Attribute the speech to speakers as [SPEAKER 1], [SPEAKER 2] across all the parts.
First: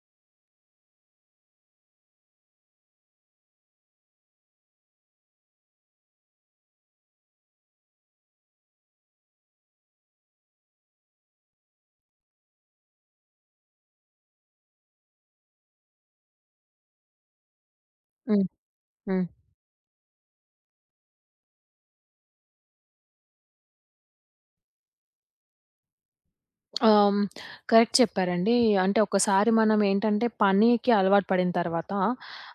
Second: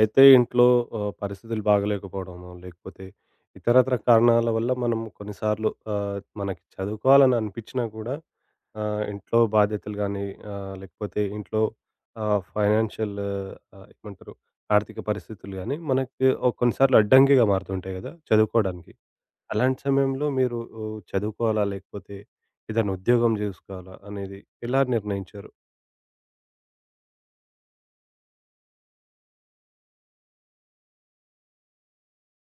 [SPEAKER 1] అయితే ఇంట్లో పరిస్థితులు బాగాలేకపోవడమో, లేకపోతే ఇతరత్ర కారణాల వల్ల మనం కొన్నిసార్లు మనకి చదువుకోవాలని అనిపించినా కూడా ఇంట్లో బాధ్యతలు గానీ, లేకపోతే ఇంట్లో ఫైనాన్షియల్ ఏమంటారు ఆర్థిక పరిస్థితులు గానీ, మనకి ఓ కొన్నిసార్లు అడ్డంకిగా మారుతుంటాయి గదా!
[SPEAKER 2] హ్మ్.
[SPEAKER 1] చదువుకోవడానికి.
[SPEAKER 2] హ్మ్.
[SPEAKER 1] అలాంటి సమయంలో మీరు ఓ, చదువుకోవాలా? లేకపోతే ఏదైనా ఉద్యోగం జేసుకోవాలా? అనేది ఎలా నిర్ణయించారు?
[SPEAKER 2] ఆహ్, కరెక్ట్ చెప్పారండి. అంటే ఒకసారి మనం ఏంటంటే పనికి అలవాటు పడిన తర్వాత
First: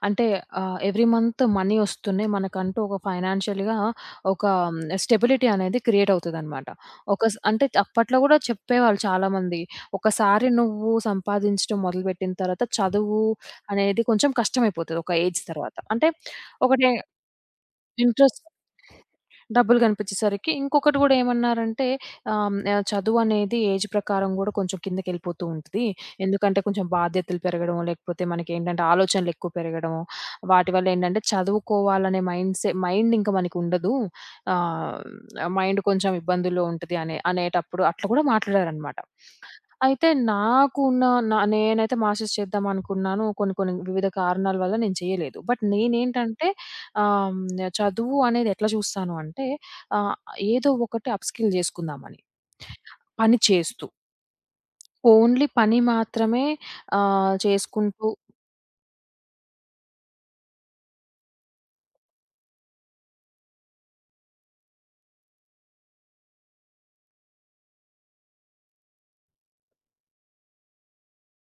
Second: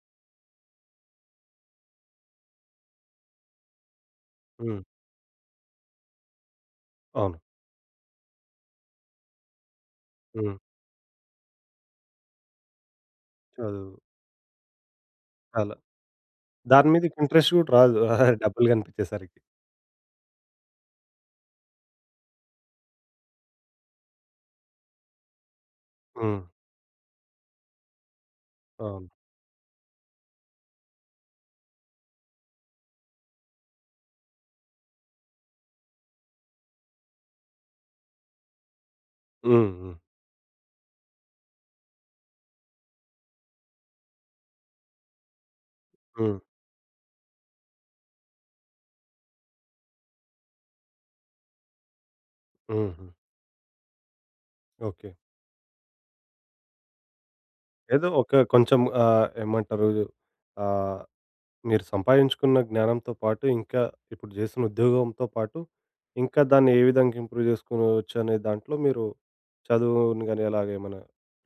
[SPEAKER 2] అంటే ఎవ్రీ మంత్ మనీ వస్తున్నాయి. మనకంటూ ఒక ఫైనాన్షియల్‌గా ఒక
[SPEAKER 1] హ్మ్.
[SPEAKER 2] స్టెబిలిటీ అనేది క్రియేట్ అవుతదనమాట. ఒక
[SPEAKER 1] అవును.
[SPEAKER 2] స్ అంటే అప్పట్లో కూడా చెప్పేవాళ్ళు చాలామంది. ఒకసారి
[SPEAKER 1] హ్మ్.
[SPEAKER 2] నువ్వు సంపాదించడం మొదలుపెట్టిన తర్వాత చదువు
[SPEAKER 1] చదువు
[SPEAKER 2] అనేది కొంచెం కష్టమైపోతది ఒక ఏజ్
[SPEAKER 1] చాలా
[SPEAKER 2] తర్వాత. అంటే
[SPEAKER 1] దాని
[SPEAKER 2] ఒకటే
[SPEAKER 1] మీదకి ఇంట్రెస్ట్ గూడా రాదు.
[SPEAKER 2] ఇంట్రెస్ట్
[SPEAKER 1] డబ్బులు కనిపిచ్చేసరికి.
[SPEAKER 2] డబ్బులు కనిపించేసరికి ఇంకొకటి గూడా ఏమన్నారంటే ఆహ్, హ్మ్. చదువనేది ఏజ్ ప్రకారం గూడా కొంచెం కిందకెళ్ళిపోతూ ఉంటది.
[SPEAKER 1] హ్మ్.
[SPEAKER 2] ఎందుకంటే కొంచెం బాధ్యతలు పెరగడం, లేకపోతే మనకేంటంటే
[SPEAKER 1] అవును.
[SPEAKER 2] ఆలోచనలెక్కువ పెరగడం, వాటి వల్లేంటంటే చదువుకోవాలనే మైండ్ ఇంక మనకుండదు. ఆహ్, మైండ్ కొంచెం ఇబ్బందుల్లో ఉంటది అనే అనేటప్పుడు అట్లా గూడా మాట్లాడారనమాట.
[SPEAKER 1] హ్మ్. హ్మ్.
[SPEAKER 2] అయితే నాకు ఉన్న నా నేనైతే మాస్టర్స్ చేద్దామనుకున్నాను. కొన్ని కొన్ని వివిధ కారణాల వల్ల నేను చేయలేదు. బట్
[SPEAKER 1] హ్మ్.
[SPEAKER 2] నేనేంటంటే ఆహ్, హ్మ్. చదువు అనేది ఎట్లా చూస్తాను అంటే ఆహ్, ఏదో ఒకటి అప్‌స్కిల్ చేసుకుందామని.
[SPEAKER 1] హుహు.
[SPEAKER 2] పని చేస్తూ.
[SPEAKER 1] ఓకే.
[SPEAKER 2] ఓన్లీ పని మాత్రమే
[SPEAKER 1] ఏదో
[SPEAKER 2] చేసుకుంటూ
[SPEAKER 1] ఒక కొంచెం ఏమంటారు, ఆహ్, మీరు సంపాదించుకున్న జ్ఞానంతో పాటు ఇంకా ఇప్పుడు చేస్తున్న ఉద్యోగంతో పాటు ఇంకా దాన్ని ఏ విధంగా ఇంప్రూవ్ చేసుకోవచ్చు అనే దాంట్లో మీరు చదువుని గాని అలాగేమన్నా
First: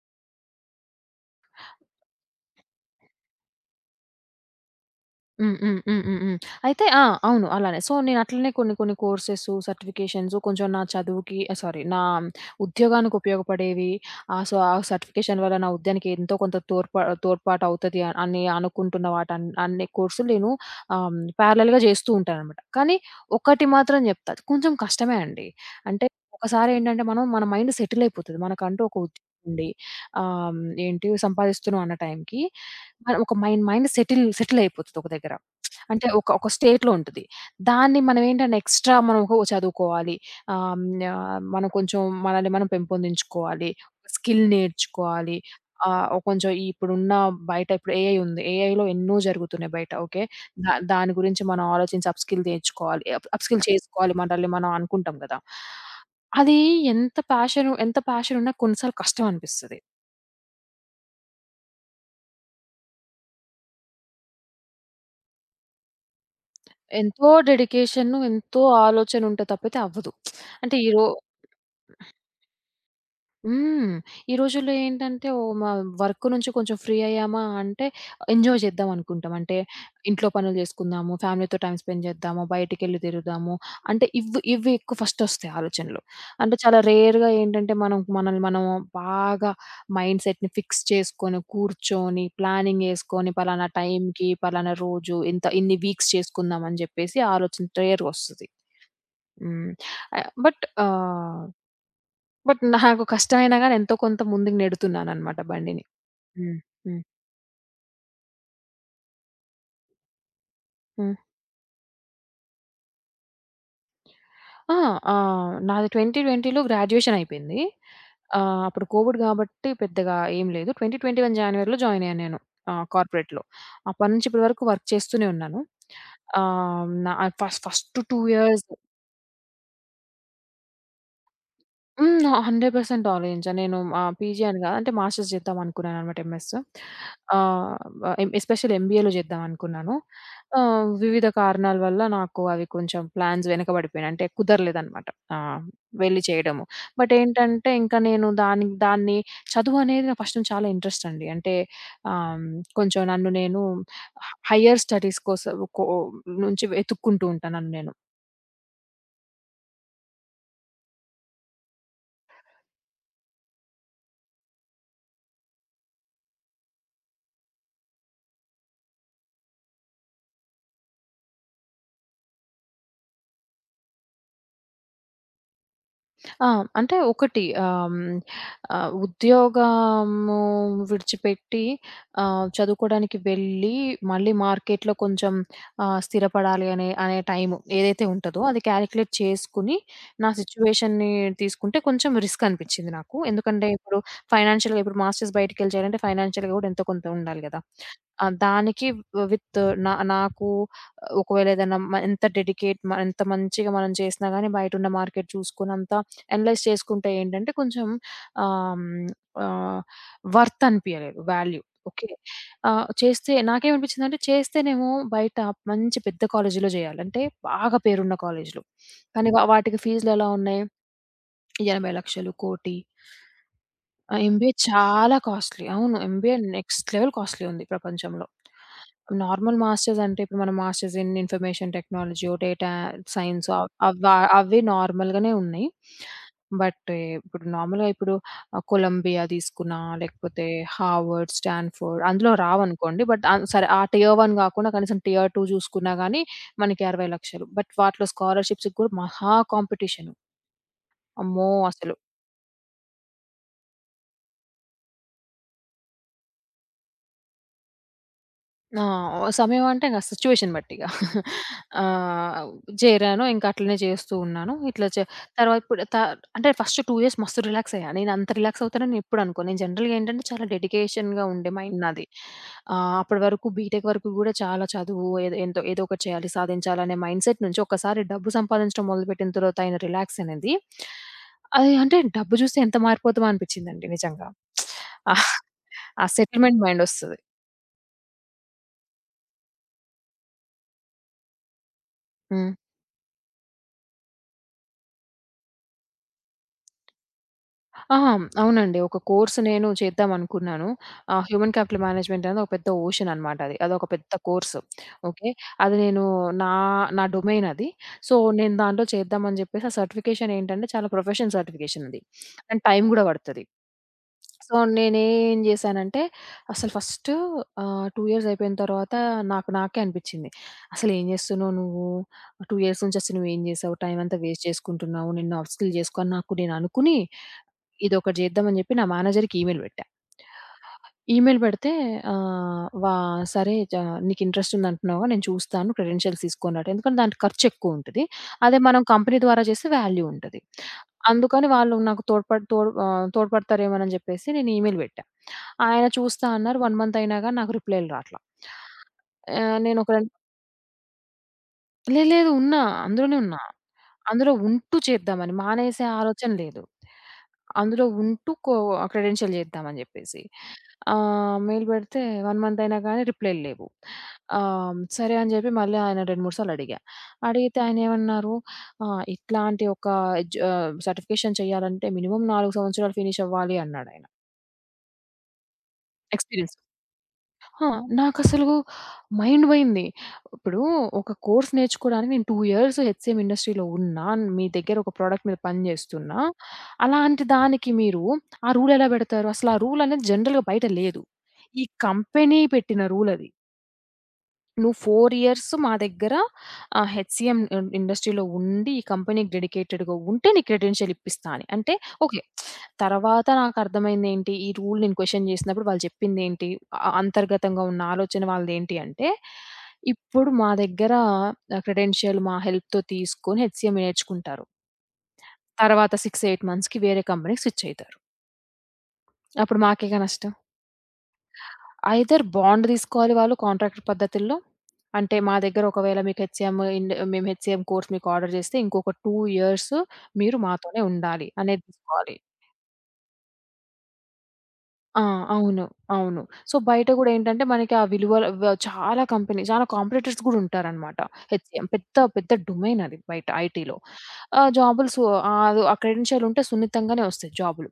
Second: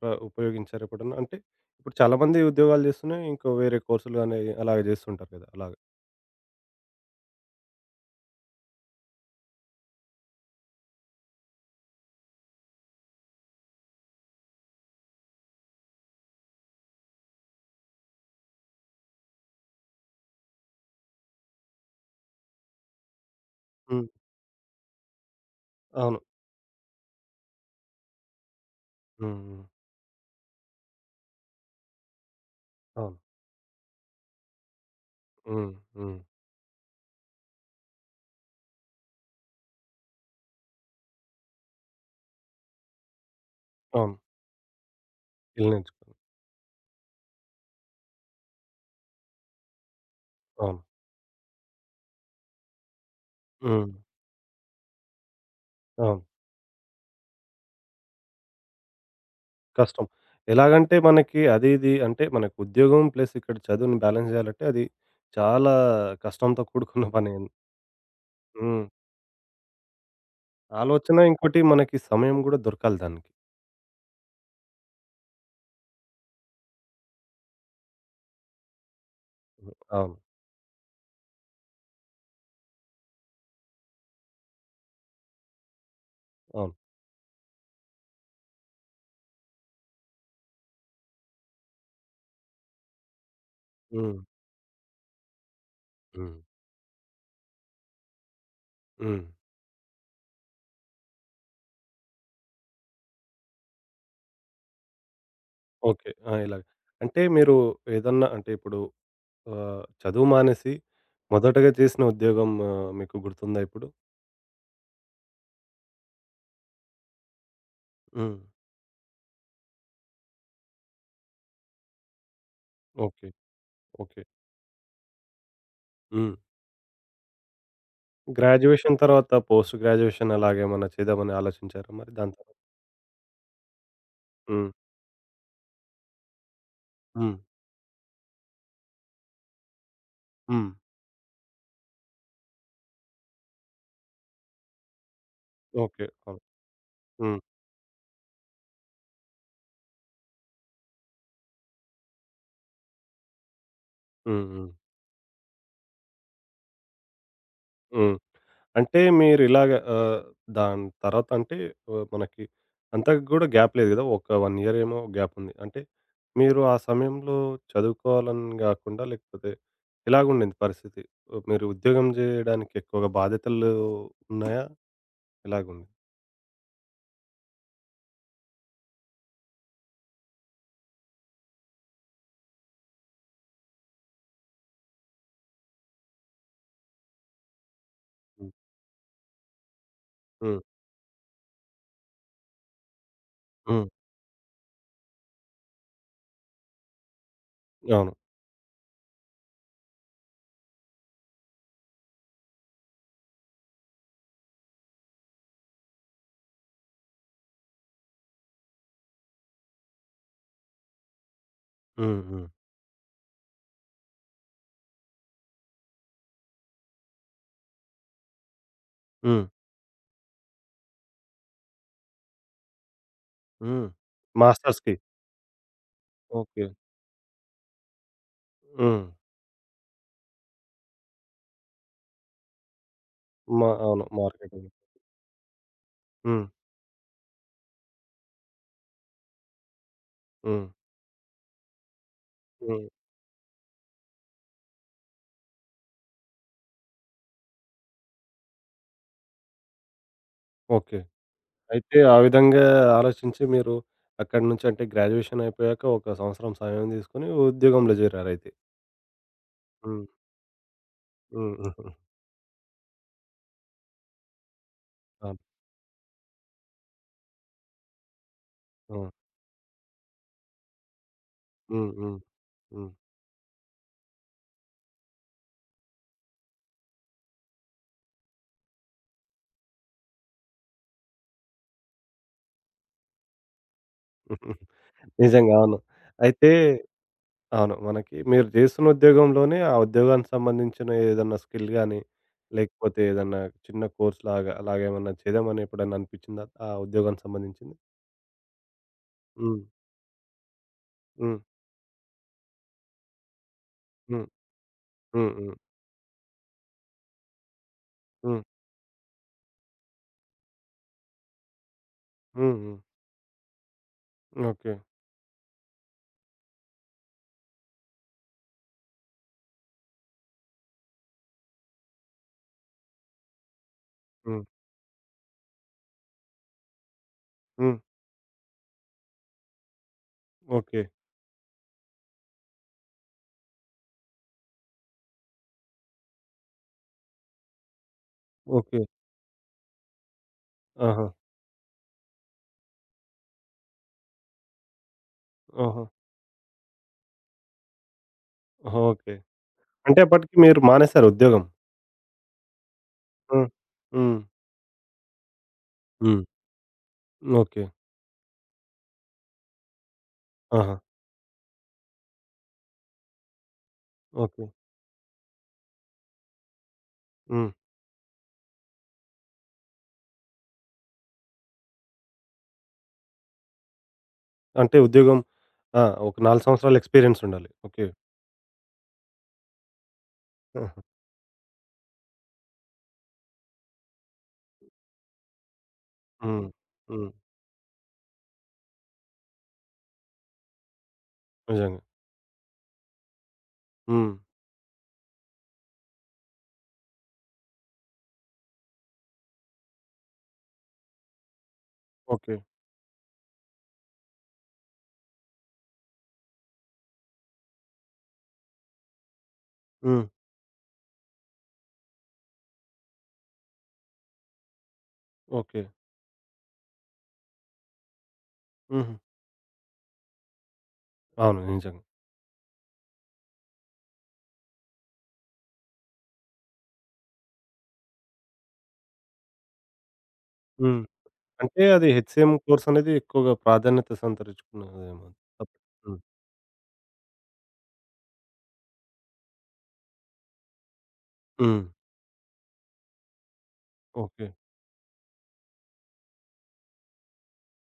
[SPEAKER 1] ఉపయోగించారా ఎప్పుడన్నా? అంటే ఇప్పుడు చాలామంది ఉద్యోగాలు చేస్తూనే ఇంకో వేరే కోర్సులు గాని అలాగ చేస్తుంటారు కదా!
[SPEAKER 2] హ్మ్.
[SPEAKER 1] అలాగా.
[SPEAKER 2] హ్మ్. హ్మ్. హ్మ్. హ్మ్. అయితే ఆ! అవును. అలానే. సో, నేను అట్లనే కొన్ని కొన్ని కోర్సెసు, సర్టిఫికేషన్స్ కొంచెం నా చదువుకి సారీ నా ఉద్యోగానికి ఉపయోగపడేవి. ఆ! సో, ఆ సర్టిఫికేషన్ వల్ల నా ఉద్యానికి ఎంతో కొంత తోడ్పాటు అవుతది అని అనుకుంటున్న అన్ని కోర్సులు నేను ఆహ్, ప్యారలెల్‌గా చేస్తూ ఉంటాననమాట. కానీ ఒకటి మాత్రం
[SPEAKER 1] హ్మ్.
[SPEAKER 2] చెప్తా. కొంచెం కష్టమే అండి. అంటే
[SPEAKER 1] అవును.
[SPEAKER 2] ఒకసారి ఏంటంటే మన మైండ్ సెటిల్ అయిపోతది. మనకంటూ ఒక ఉద్యోగం
[SPEAKER 1] హ్మ్. హ్మ్.
[SPEAKER 2] ఉండి ఆహ్, ఏంటి సంపాదిస్తున్నాం అన్న టైంకి
[SPEAKER 1] అవును.
[SPEAKER 2] మనం ఒక మైండ్ మైండ్ సెటిల్ సెటిల్ అయిపోతది ఒక దగ్గర.
[SPEAKER 1] హ్మ్.
[SPEAKER 2] అంటే
[SPEAKER 1] హ్మ్.
[SPEAKER 2] ఒక ఒక స్టేట్‌లో ఉంటది. దాన్ని మనం ఏంటంటే ఎక్స్‌ట్రా మనం ఒక చదువుకోవాలి. ఆహ్, హ్మ్, మనం కొంచెం మనల్ని మనం పెంపొందించుకోవాలి.
[SPEAKER 1] అవును.
[SPEAKER 2] స్కిల్ నేర్చుకోవాలి.
[SPEAKER 1] స్కిల్
[SPEAKER 2] ఓ
[SPEAKER 1] నేర్చుకోవాలి.
[SPEAKER 2] కొంచెం ఇప్పుడున్న బయట ఇప్పుడు ఏఐ ఉంది. ఏఐలో ఎన్నో జరుగుతున్నాయి బయట. ఓకే.
[SPEAKER 1] అవును.
[SPEAKER 2] దాని గురించి మనం ఆలోచించి అప్ స్కిల్ నేర్చుకోవాలి. అప్ అప్ స్కిల్
[SPEAKER 1] హ్మ్.
[SPEAKER 2] చేసుకోవాలి మనల్ని మనం అనుకుంటాం గదా!
[SPEAKER 1] అవును.
[SPEAKER 2] అది ఎంత ప్యాషన్ ఉన్నా కొన్ని సార్లు కష్టం అనిపిస్తది.
[SPEAKER 1] కష్టం. ఎలాగంటే మనకి అది ఇది అంటే మనకు ఉద్యోగం ప్లస్ ఇక్కడ చదువుని బ్యాలెన్స్ చేయాలంటే అది చాలా కష్టంతో కూడుకున్న
[SPEAKER 2] ఎంతో
[SPEAKER 1] పని.
[SPEAKER 2] డెడికేషను, ఎంతో
[SPEAKER 1] హ్మ్.
[SPEAKER 2] ఆలోచన ఉంటే తప్పితే అవ్వదు. అంటే ఈ రో
[SPEAKER 1] ఆలోచన ఇంకోటి మనకి సమయం గూడా దొరకాలి దానికి.
[SPEAKER 2] హ్మ్. ఈ రోజుల్లో ఏంటంటే ఓహ్! మా వర్క్ నుంచి కొంచెం ఫ్రీ అయ్యామా అంటే ఎంజాయ్ చేద్దాం అనుకుంటాం. అంటే
[SPEAKER 1] అవును.
[SPEAKER 2] ఇంట్లో పనులు చేసుకుందాము, ఫ్యామిలీతో టైమ్ స్పెండ్ చేద్దాము, బయటికెళ్ళి తిరుగుదాము. అంటే ఇవి ఎక్కువ ఫస్ట్ ఒస్తాయి ఆలోచనలు. అంటే
[SPEAKER 1] అవును.
[SPEAKER 2] చాలా రేర్‌గా ఏంటంటే మనం మనల్ని మనం బాగా మైండ్ సెట్‌ని ఫిక్స్ చేసుకొని, కూర్చొని, ప్లానింగ్ యేసుకొని పలానా
[SPEAKER 1] హ్మ్.
[SPEAKER 2] టైంకి, పలానా రోజు ఇన్ని వీక్స్
[SPEAKER 1] హ్మ్.
[SPEAKER 2] చేసుకుందాం అని జెప్పేసి ఆలోచన రేర్‌గొస్తది.
[SPEAKER 1] హ్మ్.
[SPEAKER 2] హ్మ్. ఆహ్, బట్ ఆహ్, బట్ నాకు కష్టమైనా గాని ఎంతో కొంత ముందుకు నెడుతున్నాననమాట బండిని.
[SPEAKER 1] ఓకే. ఆ!
[SPEAKER 2] హ్మ్.
[SPEAKER 1] ఇలాగ.
[SPEAKER 2] హ్మ్.
[SPEAKER 1] అంటే మీరు ఏదన్నా అంటే ఇప్పుడు చదువు మానేసి
[SPEAKER 2] హ్మ్.
[SPEAKER 1] మొదటగా చేసిన ఉద్యోగం ఆ, మీకు గుర్తుందా ఇప్పుడు?
[SPEAKER 2] ఆ! నాది 2020లో గ్రాడ్యుయేషన్ అయిపోయింది.
[SPEAKER 1] హ్మ్.
[SPEAKER 2] అప్పుడు కోవిడ్ గాబట్టి పెద్దగా ఏం లేదు. 2021 జాన్వరిలో జాయిన్ అయ్యాను నేను
[SPEAKER 1] ఓకే.
[SPEAKER 2] కార్పొరేట్‌లో. అప్పటి
[SPEAKER 1] ఓకే.
[SPEAKER 2] నుంచి ఇప్పటి వరకు వర్క్ చేస్తూనే ఉన్నాను.
[SPEAKER 1] హ్మ్.
[SPEAKER 2] ఆహ్, నా ఫస్ట్ ఫస్ట్ 2 ఇయర్స్
[SPEAKER 1] గ్రాడ్యుయేషన్ తర్వాత పోస్ట్ గ్రాడ్యుయేషన్ అలాగేమన్నా చేద్దామని ఆలోచించారా మరి
[SPEAKER 2] హ్మ్.
[SPEAKER 1] దాని తర్వాత?
[SPEAKER 2] 100% ఆలియంజా. నేను పీజీ అని
[SPEAKER 1] హ్మ్.
[SPEAKER 2] గాదు. అంటే మాస్టర్స్ చేద్దామనుకున్నాననమాట ఎంఎస్.
[SPEAKER 1] హ్మ్.
[SPEAKER 2] ఆహ్, ఎం ఎస్పెషల్లీ ఎంబీఏలో చేద్దామనుకున్నాను.
[SPEAKER 1] హ్మ్.
[SPEAKER 2] వివిధ కారణాల వల్ల నాకు అవి కొంచెం ప్లాన్స్ వెనకబడిపోయినాయి. అంటే కుదరలేదనమాట. ఆహ్,
[SPEAKER 1] ఓకే.
[SPEAKER 2] వెళ్లి
[SPEAKER 1] అవును.
[SPEAKER 2] చేయడము. బట్
[SPEAKER 1] హ్మ్.
[SPEAKER 2] ఏంటంటే ఇంకా నేను దాన్ని చదువనేది నాకు ఫస్ట్ నుంచి చాలా ఇంట్రెస్ట్ అండి. అంటే ఆహ్, కొంచెం నన్ను నేను
[SPEAKER 1] హ్మ్. హ్మ్.
[SPEAKER 2] హైయర్ స్టడీస్ కోసం నుంచి వెతుక్కుంటూ ఉంటాను నన్ను నేను.
[SPEAKER 1] హ్మ్. అంటే మీరిలాగ ఆహ్, దాని తర్వాత అంటే మనకి అంత గూడా గ్యాప్ లేదు గదా! ఒక 1 ఇయర్ ఏమో గ్యాప్ ఉంది. అంటే మీరు ఆ సమయంలో చదువుకోవాలని గాకుండా లేకపోతే ఎలాగుండింది పరిస్థితి? మీరు ఉద్యోగం జేయడానికి ఎక్కువగా బాధ్యతలు ఉన్నాయా? ఎలాగుంది?
[SPEAKER 2] ఆ! అంటే ఒకటి ఉద్యోగము విడిచిపెట్టి చదువుకోడానికి వెళ్ళి మళ్ళీ మార్కెట్‌లో కొంచెం స్థిరపడాలి అనే అనే టైము ఏదైతే ఉంటదో
[SPEAKER 1] హ్మ్.
[SPEAKER 2] అది క్యాలిక్యులేట్ చేసుకొని నా
[SPEAKER 1] హ్మ్.
[SPEAKER 2] సిట్యుయేషన్‌ని తీసుకుంటే కొంచెం రిస్క్ అనిపిచ్చింది నాకు. ఎందుకంటే
[SPEAKER 1] హ్మ్.
[SPEAKER 2] ఇప్పుడు ఫైనాన్షియల్‌గా ఇప్పుడు మాస్టర్స్ బయటికెళ్ళి చేయాలంటే ఫైనాన్షియల్‌గా గూడా ఎంతో కొంత ఉండాలి గదా!
[SPEAKER 1] అవును.
[SPEAKER 2] దానికి విత్ నా నాకు ఒకవేళ ఏదైనా ఎంత డెడికేట్ మ ఎంత మంచిగా మనం చేసినా గానీ బయటున్న మార్కెట్ చూసుకోనంత అనలైజ్ చేసుకుంటే ఏంటంటే కొంచెం ఆహ్, హ్మ్, ఆహ్, వర్త్ అనిపియలేదు. వాల్యూ. ఓకే.
[SPEAKER 1] హ్మ్. హ్మ్.
[SPEAKER 2] చేస్తే నాకేమనిపించిందంటే చేస్తేనేమో బయట మంచి పెద్ద కాలేజీలో జేయాలి. అంటే బాగా పేరున్న కాలేజీలు. కానీ
[SPEAKER 1] హ్మ్.
[SPEAKER 2] వాటికి ఫీజులెలా ఉన్నాయి? 80,00,000, 1,00,00,000.
[SPEAKER 1] హ్మ్.
[SPEAKER 2] ఆ! ఎంబీఏ
[SPEAKER 1] మాస్టర్స్‌కి.
[SPEAKER 2] చాలా కాస్ట్‌లీ. అవును. MBA
[SPEAKER 1] okay.
[SPEAKER 2] Next level costly ఉంది ప్రపంచంలో.
[SPEAKER 1] హ్మ్.
[SPEAKER 2] నార్మల్ మాస్టర్స్ అంటే ఇప్పుడు మన masters in information technology, data science అవ్
[SPEAKER 1] మా అవును.
[SPEAKER 2] అవ్వ అవి
[SPEAKER 1] మార్కెటింగ్.
[SPEAKER 2] నార్మల్‌గానే ఉన్నాయి.
[SPEAKER 1] హ్మ్.
[SPEAKER 2] బట్ ఇప్పుడు నార్మల్‌గా ఇప్పుడు కొలంబియా తీసుకున్నా, లేకపోతే
[SPEAKER 1] హ్మ్.
[SPEAKER 2] హార్వర్డ్, స్టాన్‌ఫోర్డ్ అందులో
[SPEAKER 1] హ్మ్.
[SPEAKER 2] రావనుకోండి. బట్ సరే ఆ టియర్ 1 కాకుండా కనీసం టియర్ 2 చూసుకున్నా గానీ మనకి 60,00,000. బట్ వాటిలో స్కాలర్‌షిప్స్‌కి కూడా మహా కాంపిటీషన్.
[SPEAKER 1] ఓకే.
[SPEAKER 2] అమ్మో! అసలు.
[SPEAKER 1] అయితే ఆ విధంగా ఆలోచించి మీరు అక్కడి నుంచి అంటే గ్రాడ్యుయేషన్ అయిపోయాక ఒక సంవత్సరం సమయం తీసుకొని ఉద్యోగంలో చేరారైతే.
[SPEAKER 2] ఆ! సమయం అంటే ఇంక
[SPEAKER 1] హ్మ్.
[SPEAKER 2] సిట్యుయేషన్ బట్టి ఇగ.
[SPEAKER 1] హ్మ్.
[SPEAKER 2] ఆహ్, చేరాను. ఇంక అట్లనే చేస్తూ ఉన్నాను. ఇట్లా చే
[SPEAKER 1] అవును.
[SPEAKER 2] తర్వాత ఇప్పుడు త అంటే ఫస్ట్ 2 ఇయర్స్ మస్తు రిలాక్స్ అయ్యా. నేను అంత రిలాక్స్ అవుతానని ఎప్పుడు అనుకోను. నేను జనరల్‌గా ఏంటంటే చాలా డెడికేషన్‌గా ఉండే మైండ్
[SPEAKER 1] హ్మ్.
[SPEAKER 2] నాది.
[SPEAKER 1] హ్మ్. హ్మ్.
[SPEAKER 2] అప్పటి వరకు బీటెక్ వరకు గూడా చాలా చదువు ఏదో ఎంతో ఏదో ఒకటి చేయాలి, సాధించాలనే మైండ్‌సెట్ నుంచి ఒక్కసారి డబ్బు సంపాదించడం మొదలుపెట్టిన తర్వాత అయిన రిలాక్స్ అనేది అది అంటే డబ్బు చూస్తే ఎంత మారిపోతామో అనిపించిందండి నిజంగా.
[SPEAKER 1] హ్మ్. నిజంగా అవును.
[SPEAKER 2] ఆ
[SPEAKER 1] అయితే
[SPEAKER 2] సెటిల్మెంట్ మైండ్ ఒస్తది.
[SPEAKER 1] అవును. మనకి మీరు జేస్తున్న ఉద్యోగంలోనే, ఆ ఉద్యోగానికి సంబంధించిన ఏదన్నా స్కిల్ గాని,
[SPEAKER 2] హ్మ్.
[SPEAKER 1] లేకపోతే ఏదన్నా చిన్న కోర్స్‌లాగా అలాగేమన్నా చేద్దామని ఎప్పుడన్నా అనిపిచ్చిందా? ఆ ఉద్యోగానికి సంబంధించింది?
[SPEAKER 2] ఆహా! అవునండి. ఒక కోర్స్
[SPEAKER 1] హ్మ్.
[SPEAKER 2] నేను చేద్దామనుకున్నాను.
[SPEAKER 1] హ్మ్.
[SPEAKER 2] హ్యూమన్ క్యాపిటల్ మేనేజ్మెంట్ అనేది ఒక పెద్ద ఓషన్ అనమాట అది. అదొక పెద్ద
[SPEAKER 1] హ్మ్.
[SPEAKER 2] కోర్స్. ఓకే.
[SPEAKER 1] హ్మ్. హ్మ్.
[SPEAKER 2] అది నేను నా నా డొమైన్ అది. సో,
[SPEAKER 1] హ్మ్.
[SPEAKER 2] నేను దాంట్లో చేద్దామని జెప్పేసి ఆ సర్టిఫికేషన్ ఏంటంటే చాలా ప్రొఫెషనల్ సర్టిఫికేషన్ అది.
[SPEAKER 1] హ్మ్.
[SPEAKER 2] అండ్
[SPEAKER 1] హ్మ్.
[SPEAKER 2] టైం గూడా పడతది. So,
[SPEAKER 1] okay.
[SPEAKER 2] నేనేం జేశానంటే అసలు ఫస్ట్ 2 ఇయర్స్ అయిపోయిన తర్వాత నాకు నాకే అనిపిచ్చింది. అసలేం జేస్తున్నావు నువ్వు? 2 ఇయర్స్ నుంచి అసలు నువ్వేం జేసావు? టైం అంతా
[SPEAKER 1] హ్మ్.
[SPEAKER 2] వేస్ట్ చేసుకుంటున్నావు. నిన్ను అప్ స్కిల్ జేసుకో అని నాకు నేను అనుకుని
[SPEAKER 1] హ్మ్.
[SPEAKER 2] ఇదొకటి జేద్దామని జెప్పి నా మేనేజర్‌కి ఈమెయిల్ బెట్టా.
[SPEAKER 1] ఓకే.
[SPEAKER 2] ఈమెయిల్ బెడితే ఆహ్, వా సరే జ నీకు ఇంట్రెస్ట్ ఉందంటున్నావుగా నేను చూస్తాను క్రెడెన్షియల్స్ తీసుకొని రాటం. ఎందుకంటే దానికి ఖర్చెక్కువుంటది. అదే
[SPEAKER 1] ఓకే.
[SPEAKER 2] మనం కంపెనీ ద్వారా చేస్తే వాల్యూ ఉంటది.
[SPEAKER 1] ఆహా!
[SPEAKER 2] అందుకని వాళ్ళు నాకు తోడ్పడతారేమోనని జెప్పేసి నేను ఈమెయిల్ బెట్టా.
[SPEAKER 1] ఆహా!
[SPEAKER 2] ఆయన చూస్తా అన్నారు. 1 మంత్ అయినా గాని నాకు రిప్లైలు రాట్లా.
[SPEAKER 1] ఆహా! ఓకే.
[SPEAKER 2] ఆహ్, నేనొక
[SPEAKER 1] అంటే
[SPEAKER 2] రెం
[SPEAKER 1] అప్పటికి మీరు మానేసారు ఉద్యోగం.
[SPEAKER 2] లేదు లేదు. ఉన్నా. అందులోనే ఉన్నా.
[SPEAKER 1] హ్మ్. హ్మ్.
[SPEAKER 2] అందులో ఉంటూ చేద్దామని. మానేసే
[SPEAKER 1] హ్మ్.
[SPEAKER 2] ఆలోచన లేదు.
[SPEAKER 1] ఓకే.
[SPEAKER 2] అందులో ఉంటూ కో క్రెడెన్షియల్ చేద్దామని జెప్పేసి.
[SPEAKER 1] ఆహా!
[SPEAKER 2] మెయిల్ పెడితే 1 మంత్ అయినా గానీ రిప్లైలు లేవు.
[SPEAKER 1] ఓకే.
[SPEAKER 2] సరే అని జెప్పి మళ్ళీ ఆయన 2, 3 సార్లు అడిగా.
[SPEAKER 1] హ్మ్.
[SPEAKER 2] అడిగితే ఆయనేమన్నారు ఇట్లాంటి ఒక సర్టిఫికేషన్ చేయాలంటే మినిమమ్ 4 సంవత్సరాలు ఫినిష్ అవ్వాలి అన్నాడాయన.
[SPEAKER 1] అంటే ఉద్యోగం ఆ! ఒక 4
[SPEAKER 2] ఎక్స్‌పీరియన్స్.
[SPEAKER 1] సంవత్సరాల ఎక్స్‌పీరియన్స్ ఉండాలి.
[SPEAKER 2] ఆ!
[SPEAKER 1] ఓకే.
[SPEAKER 2] నాకసలు మైండ్ పోయింది. ఇప్పుడు
[SPEAKER 1] ఆహా!
[SPEAKER 2] ఒక కోర్స్ నేర్చుకోవడానికి నేను 2 ఇయర్స్ హెచ్‌సిఎం ఇండస్ట్రీలో ఉన్నా. మీ దగ్గర ఒక ప్రొడక్ట్ మీద పని చేస్తున్నా.
[SPEAKER 1] హ్మ్. హ్మ్.
[SPEAKER 2] అలాంటి దానికి మీరు ఆ రూల్ ఎలా పెడతారు? అసలు ఆ రూల్ అనేది జనరల్‌గా బయట లేదు. ఈ
[SPEAKER 1] నిజంగా.
[SPEAKER 2] కంపెనీ పెట్టిన రూల్ అది.
[SPEAKER 1] హ్మ్.
[SPEAKER 2] నువ్వు 4 ఇయర్స్ మా దగ్గర హెచ్‌సీఎం ఇన్ ఇండస్ట్రీలో ఉండి, ఈ కంపెనీకి డెడికేటెడ్‌గా ఉంటే నీ క్రెడెన్షియల్ ఇప్పిస్తా అని. అంటే ఓకే.
[SPEAKER 1] ఓకే.
[SPEAKER 2] తర్వాత నాకర్థమైందేంటి, ఈ రూల్ నేను క్వెషన్ చేసినప్పుడు వాళ్ళు చెప్పిందేంటి, అంతర్గతంగా ఉన్న ఆలోచన వాళ్ళదేంటి అంటే,
[SPEAKER 1] హ్మ్.
[SPEAKER 2] ఇప్పుడు మా దగ్గర క్రెడెన్షియల్ మా హెల్ప్‌తో తీసుకొని హెచ్‌సీఎం నేర్చుకుంటారు.
[SPEAKER 1] ఓకే.
[SPEAKER 2] తర్వాత 6, 8 మంత్స్‌కి వేరే కంపెనీకి స్విచ్ అయితారు.
[SPEAKER 1] హుహు.
[SPEAKER 2] అప్పుడు మాకేగా నష్టం.
[SPEAKER 1] అవును. నిజంగా.
[SPEAKER 2] ఐదర్ బాండ్ తీసుకోవాలి వాళ్ళు కాంట్రాక్ట్ పద్ధతుల్లో. అంటే మా దగ్గర ఒకవేళ మీకు హెచ్‌సీఎం ఇండ్ మేము హెచ్‌సీఎం కోర్స్ మీకు ఆర్డర్ చేస్తే ఇంకొక 2 ఇయర్స్ మీరు
[SPEAKER 1] హ్మ్.
[SPEAKER 2] మాతోనే ఉండాలి అనేది
[SPEAKER 1] అంటే అది
[SPEAKER 2] తీసుకోవాలి.
[SPEAKER 1] హెచ్‌సీఎం కోర్సనేది ఎక్కువగా ప్రాధాన్యత
[SPEAKER 2] ఆ!
[SPEAKER 1] సంతరించుకున్నదేమో. తప్
[SPEAKER 2] అవును.
[SPEAKER 1] హ్మ్.
[SPEAKER 2] అవును. సో, బయట గూడా ఏంటంటే మనకి ఆ విలువల వ చాలా కంపెనీ చాలా కాంపిటీటర్స్ గూడా ఉంటారనమాట.
[SPEAKER 1] హ్మ్.
[SPEAKER 2] హెచ్‌సీఎం పెద్ద పెద్ద డొమైన్ అది బయట ఐటీలో.
[SPEAKER 1] ఓకే.
[SPEAKER 2] జాబులు ఆ క్రెడెన్షియల్ ఉంటే సున్నితంగానే వస్తాయి జాబులు.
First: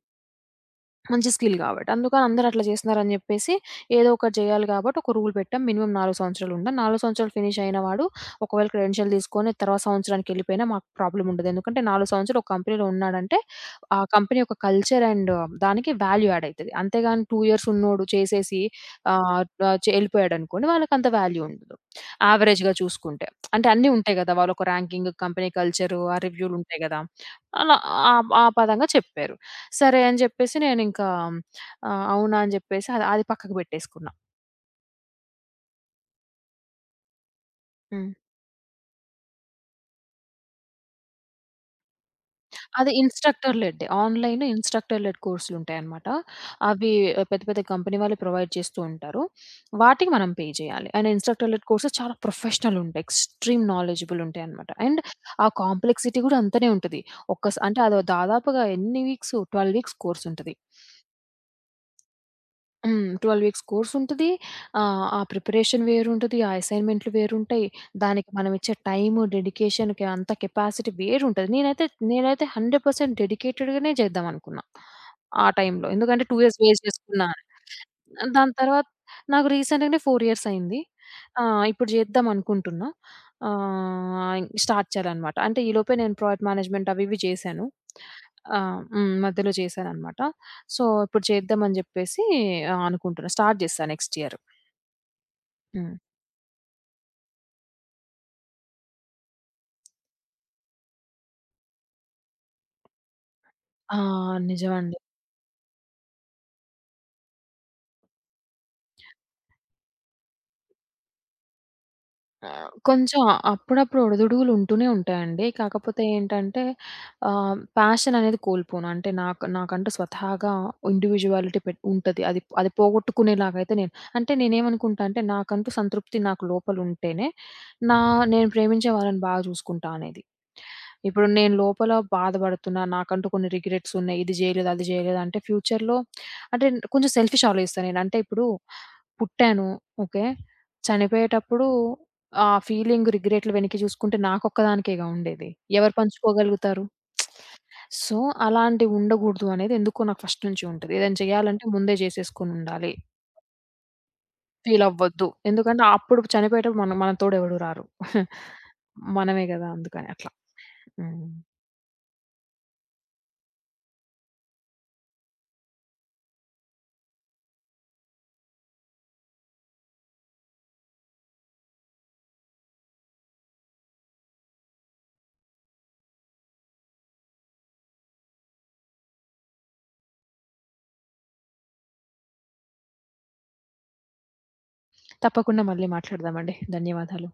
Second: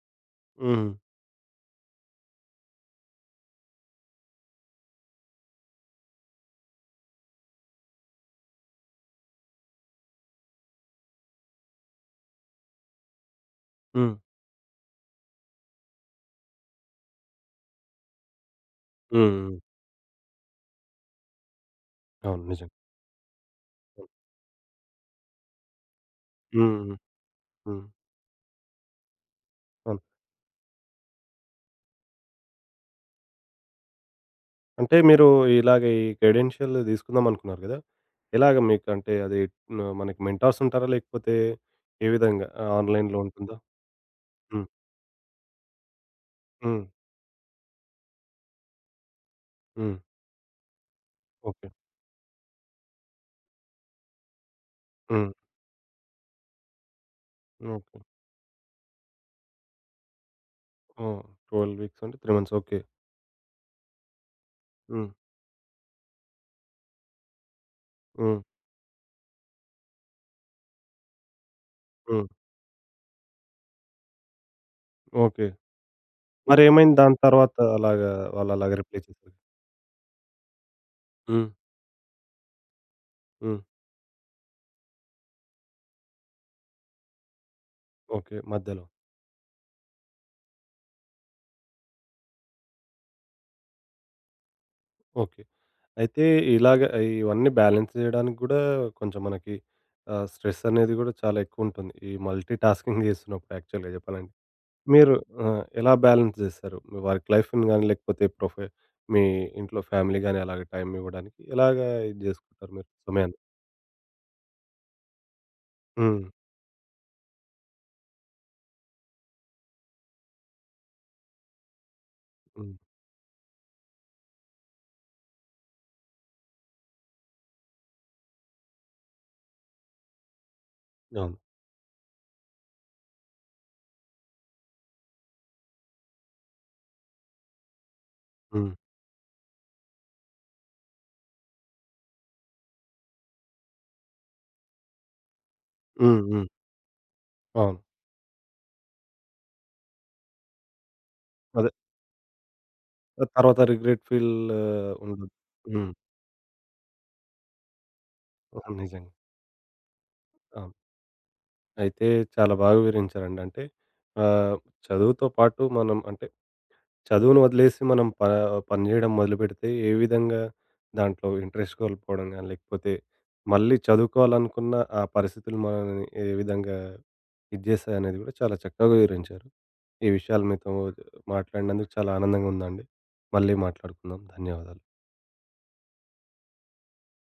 [SPEAKER 1] హ్మ్.
[SPEAKER 2] మంచి స్కిల్ కాబట్టి. అందుకని అందరూ అట్లా చేస్తున్నారని జెప్పేసి, ఏదో ఒకటి జేయాలి గాబట్టి ఒక రూల్ పెట్టాం. మినిమమ్ 4 సంవత్సరాలు ఉండాలి. 4 సంవత్సరాలు ఫినిష్ అయిన వాడు ఒకవేళ క్రెడెన్షియల్ తీసుకొని తర్వాత సంవత్సరానికెళ్ళిపోయినా మాకు ప్రాబ్లమ్ ఉండదు. ఎందుకంటే 4 సంవత్సరాలు ఒక కంపెనీలో ఉన్నాడంటే, ఆ
[SPEAKER 1] హ్మ్.
[SPEAKER 2] కంపెనీ యొక్క కల్చర్ అండ్ దానికి వాల్యూ యాడ్ అయితది. అంతేగాని 2 ఇయర్స్ ఉన్నోడు చేసేసి
[SPEAKER 1] హ్మ్.
[SPEAKER 2] ఆహ్,
[SPEAKER 1] హ్మ్.
[SPEAKER 2] ఆహ్, చే ఎళ్ళిపోయాడనుకోండి వాళ్ళకంత వాల్యూ ఉండదు.
[SPEAKER 1] అవును. నిజం.
[SPEAKER 2] యావరేజ్‌గా చూసుకుంటే. అంటే అన్నీ ఉంటాయి గదా! వాళ్ళొక ర్యాంకింగ్, కంపెనీ కల్చరు, ఆ రివ్యూలుంటాయి
[SPEAKER 1] హ్మ్.
[SPEAKER 2] గదా!
[SPEAKER 1] హ్మ్.
[SPEAKER 2] అలా
[SPEAKER 1] హ్మ్.
[SPEAKER 2] ఆ ఆ పదంగా చెప్పారు. సరే
[SPEAKER 1] అవును.
[SPEAKER 2] అని జెప్పేసి నేనింకా అవునా అని జెప్పేసి అది అది పక్కకు బెట్టేసుకున్నా.
[SPEAKER 1] అంటే మీరు ఇలాగ ఈ క్రెడెన్షియల్ తీసుకుందాం అనుకున్నారు గదా!
[SPEAKER 2] హ్మ్.
[SPEAKER 1] ఎలాగ మీకు అంటే అది న మనకి మెంటార్స్ ఉంటారా? లేకపోతే ఏ విధంగా
[SPEAKER 2] అది
[SPEAKER 1] ఆన్‌లైన్‌లో ఉంటుందా?
[SPEAKER 2] ఇన్‌స్ట్రక్టర్ లెడ్‌డే. ఆన్‌లైన్‌లో
[SPEAKER 1] హ్మ్.
[SPEAKER 2] ఇన్‌స్ట్రక్టర్ లెడ్ కోర్సులుంటాయనమాట.
[SPEAKER 1] హ్మ్.
[SPEAKER 2] అవి ఆ, పెద్ద పెద్ద కంపెనీ వాళ్ళు ప్రొవైడ్ చేస్తూ ఉంటారు.
[SPEAKER 1] హ్మ్.
[SPEAKER 2] వాటికి మనం పే జేయాలి. And instructor led
[SPEAKER 1] okay.
[SPEAKER 2] Courses చాలా ప్రొఫెషనల్ ఉంటాయి. ఎక్స్‌ట్రీమ్ నాలెడ్జబుల్ ఉంటాయనమాట. అండ్
[SPEAKER 1] హ్మ్.
[SPEAKER 2] ఆ కాంప్లెక్సిటీ గూడా అంతనే ఉంటది. అంటే
[SPEAKER 1] ఓకే.
[SPEAKER 2] అదో దాదాపుగా ఎన్ని వీక్సు 12 వీక్స్ కోర్సుంటది.
[SPEAKER 1] ఓహ్! 12 వీక్స్ అంటే 3 మంత్స్. ఓకే.
[SPEAKER 2] హ్మ్. 12 వీక్స్ కోర్సుంటది.
[SPEAKER 1] హ్మ్.
[SPEAKER 2] ఆ ప్రిపరేషన్ వేరుంటది. ఆ అసైన్‌మెంట్లు వేరుంటాయి. దానికి
[SPEAKER 1] హ్మ్.
[SPEAKER 2] మనమిచ్చే టైము, డెడికేషన్‌కి అంత కెపాసిటీ వేరుంటది. నేనైతే
[SPEAKER 1] హ్మ్.
[SPEAKER 2] నేనైతే 100% డెడికేటెడ్‌గానే చేద్దామనుకున్నా. ఆ
[SPEAKER 1] ఓకే.
[SPEAKER 2] టైంలో. ఎందుకంటే 2 ఇయర్స్ వేస్ట్
[SPEAKER 1] మరేమైంది దాని
[SPEAKER 2] చేసుకున్నా అని.
[SPEAKER 1] తర్వాత అలాగా
[SPEAKER 2] దాని
[SPEAKER 1] వాళ్ళలాగా
[SPEAKER 2] తర్వాత
[SPEAKER 1] రిప్లై చేసారు?
[SPEAKER 2] నాకు రీసెంట్‌గానే 4 ఇయర్స్ అయింది.
[SPEAKER 1] హ్మ్.
[SPEAKER 2] ఇప్పుడు చేద్దాం అనుకుంటున్నా.
[SPEAKER 1] హ్మ్.
[SPEAKER 2] స్టార్ట్ చేయాలనమాట. అంటే ఈలోపే నేను ప్రాజెక్ట్ మేనేజ్మెంట్ అవి ఇవి చేశాను.
[SPEAKER 1] ఓకే.
[SPEAKER 2] ఆహ్,
[SPEAKER 1] మధ్యలో.
[SPEAKER 2] హ్మ్. మధ్యలో చేశాననమాట. సో, ఇప్పుడు చేద్దామని జెప్పేసి అనుకుంటున్నా. స్టార్ట్ జేశా నెక్స్ట్ ఇయర్.
[SPEAKER 1] ఓకే.
[SPEAKER 2] హ్మ్.
[SPEAKER 1] అయితే ఇలాగ ఇవన్నీ బ్యాలెన్స్ జేయడానికి గూడా కొంచెం మనకి స్ట్రెస్ అనేది గూడా చాలా ఎక్కువుంటుంది. ఈ మల్టీ టాస్కింగ్ జేస్తున్నప్పుడు యాక్చువల్‌గా
[SPEAKER 2] ఆ!
[SPEAKER 1] జెప్పాలంటే.
[SPEAKER 2] నిజమండి.
[SPEAKER 1] మీరు ఆ! ఎలా బ్యాలెన్స్ జేస్తారు? మీ వర్క్ లైఫ్‌ని గాని లేకపోతే ప్రొఫె మీ ఇంట్లో ఫ్యామిలీ గాని అలాగ టైం ఇవ్వడానికి ఎలాగా ఇది
[SPEAKER 2] ఆ!
[SPEAKER 1] జేసుకుంటారు మీరు
[SPEAKER 2] కొంచెం
[SPEAKER 1] సమయాన్ని?
[SPEAKER 2] అప్పుడప్పుడు ఒడిదుడుగులుంటూనే ఉంటాయండి. కాకపోతే
[SPEAKER 1] హ్మ్.
[SPEAKER 2] ఏంటంటే ప్యాషన్ అనేది కోల్పోను. అంటే నాకు నాకంటూ స్వతహాగా ఇండివిడ్యువాలిటీ పెట్ ఉంటది. అది అది
[SPEAKER 1] హ్మ్.
[SPEAKER 2] పోగొట్టుకునేలాగైతే నేను అంటే నేనేమనుకుంటా అంటే నాకంటూ సంతృప్తి నాకు లోపలుంటేనే నా నేను ప్రేమించే వాళ్ళని బాగా చూసుకుంటా అనేది. ఇప్పుడు
[SPEAKER 1] అవును.
[SPEAKER 2] నేను లోపల బాధపడుతున్నా, నాకంటూ కొన్ని రిగ్రెట్స్ ఉన్నాయి. ఇది జేయలేదు, అది జేయలేదు అంటే ఫ్యూచర్‌లో అంటే కొంచెం సెల్ఫిష్ ఆలోచిస్తా నేను. అంటే ఇప్పుడు
[SPEAKER 1] హ్మ్.
[SPEAKER 2] పుట్టాను. ఓకే. చనిపోయేటప్పుడు ఆ ఫీలింగ్ రిగ్రెట్లు వెనక్కి చూసుకుంటే నాకొక్కదానికేగా ఉండేది. ఎవరు
[SPEAKER 1] హ్మ్. హ్మ్.
[SPEAKER 2] పంచుకోగలుగుతారు?
[SPEAKER 1] అవును.
[SPEAKER 2] సో, అలాంటివి ఉండగూడదు అనేది ఎందుకో నాకు ఫస్ట్ నుంచి ఉంటది. ఏదైనా చేయాలంటే
[SPEAKER 1] అదే.
[SPEAKER 2] ముందే చేసేసుకొనుండాలి.
[SPEAKER 1] తర్వాత రిగ్రెట్ ఫీల్
[SPEAKER 2] ఫీలవ్వద్దు.
[SPEAKER 1] ఉండదు.
[SPEAKER 2] ఎందుకంటే
[SPEAKER 1] హ్మ్.
[SPEAKER 2] అప్పుడు చనిపోయేటప్పుడు మన మన తోడెవడు రారు.
[SPEAKER 1] అవును. నిజంగా.
[SPEAKER 2] మనమే గదా! అందుకని అట్లా.
[SPEAKER 1] అవును.
[SPEAKER 2] హ్మ్.
[SPEAKER 1] అయితే చాలా బాగా వివరించారండి. అంటే ఆహ్, చదువుతో పాటు మనం అంటే చదువును వదిలేసి మనం ప పని చేయడం మొదలుపెడితే ఏ విధంగా దాంట్లో ఇంట్రెస్ట్ కోల్పోవడం గాని, లేకపోతే మళ్ళీ చదువుకోవాలనుకున్న ఆ పరిస్థితులు మనల్ని ఏ విధంగా ఇది చేస్తాయనేది కూడా చాలా చక్కగా వివరించారు. ఈ విషయాలు మీతో మాట్లాడినందుకు చాలా ఆనందంగా ఉందండి. మళ్ళీ మాట్లాడుకుందాం. ధన్యవాదాలు.
[SPEAKER 2] తప్పకుండా మళ్ళీ మాట్లాడదామండి. ధన్యవాదాలు.